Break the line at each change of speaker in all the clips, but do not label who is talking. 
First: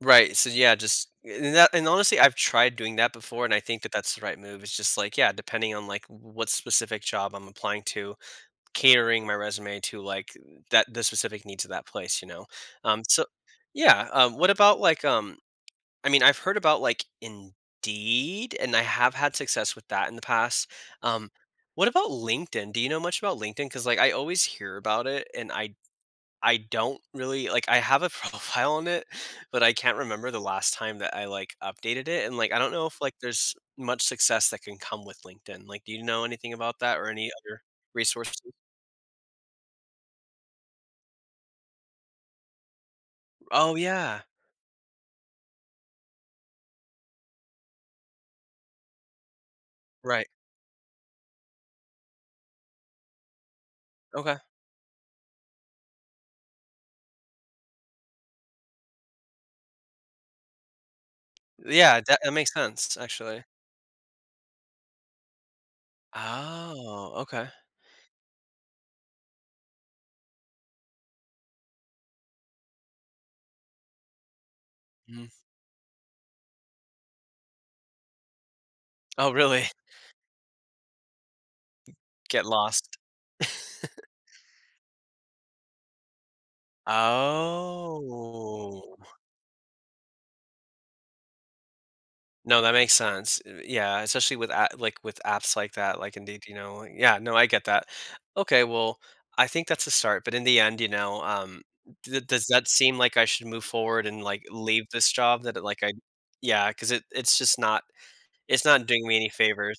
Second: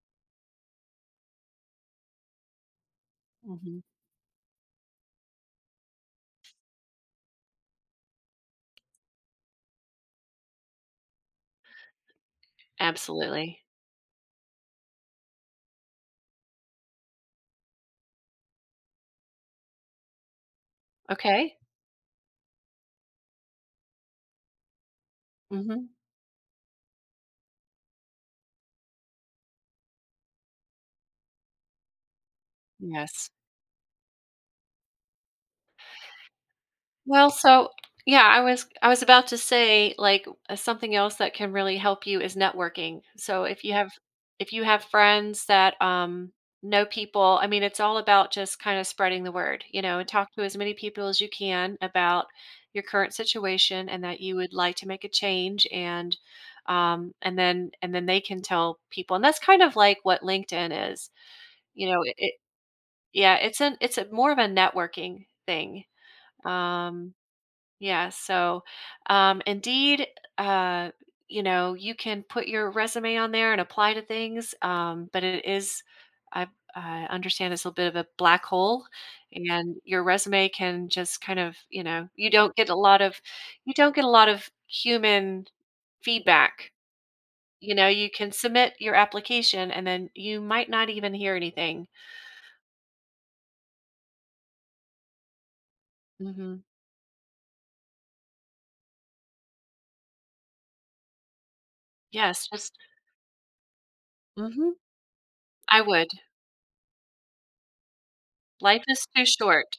Right, so, yeah, just a and that and, honestly, I've tried doing that before, and I
Mhm.
think that that's the right move, it's just, like, yeah, depending on, like, w w what specific job I'm applying to, catering my resume to, like, that the specific needs of that place, you know? Um, so
Absolutely.
Yeah, um, what about, like, um I mean, I've heard about, like, Indeed, and I have had success with that in the past, um,
Okay.
what about LinkedIn? Do you know much about LinkedIn? 'Cause, like, I always hear about it, and I
Mhm.
I don't really like, I have a profile on it, but I can't remember the last time that I, like, updated it, and, like, I don't know if, like,
Yes.
there's much success that can come with LinkedIn, like, do you know anything about that or
Well,
any other
so Yeah, I
resources?
was I was about to say, like, w uh, something else that can really help you is networking, so, if you
Oh,
have
yeah.
if you have friends that, um, know people I mean, it's all about just kinda spreading the word, you know,
Right.
talk to as many people as you can about your current situation, and that you
Okay.
would like to make a change, and, um, and then and then, they can tell people and that's kind of like what LinkedIn is, you
Yeah,
know? I
that that
it
makes sense,
Yeah,
actually.
it's an it's a more of a networking thing.
Oh,
Um,
okay.
yeah, so, um, Indeed, eh, uh, you know, you can put your resume on there and apply to things, um, but
Mm.
it is I I understand it's a bit of a black hole,
Oh, really?
and your resume can just kind of, you
Y
know you
Get
don't get a
lost.
lot of you don't get a lot of human feedback, you know? You can submit your
Oh.
application, and then you might not even hear anything.
No, that makes sense, uh, yeah, especially with a like, with apps like that, like, Indeed, you
Mhm.
know? Yeah, no, I get that. Okay, well, I think that's a start, but in the end, you know, um, d does
Yes,
that
just
seem like I should move forward and, like,
Mhm.
leave this job that, uh,
I
like, I
would.
Yeah, 'cause it it's just not it's
Life
not
is
doing me
too
any
short.
favors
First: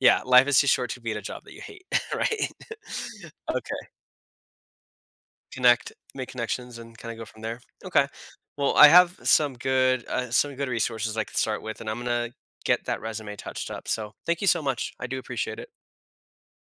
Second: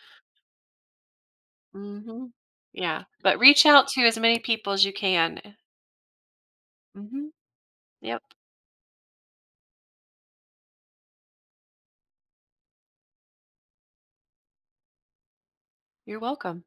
Yeah, life is too short to be at a job that you hate,
Mhm.
right?
Yeah. But reach
Okay.
out to as many people as you can.
Connect make connections and kinda go
Mhm.
from there? Okay.
Yep.
Well, I have some good uh, some good resources I could start with, and I'm gonna get that resume touched up, so, thank you so much. I do appreciate it.
You're welcome.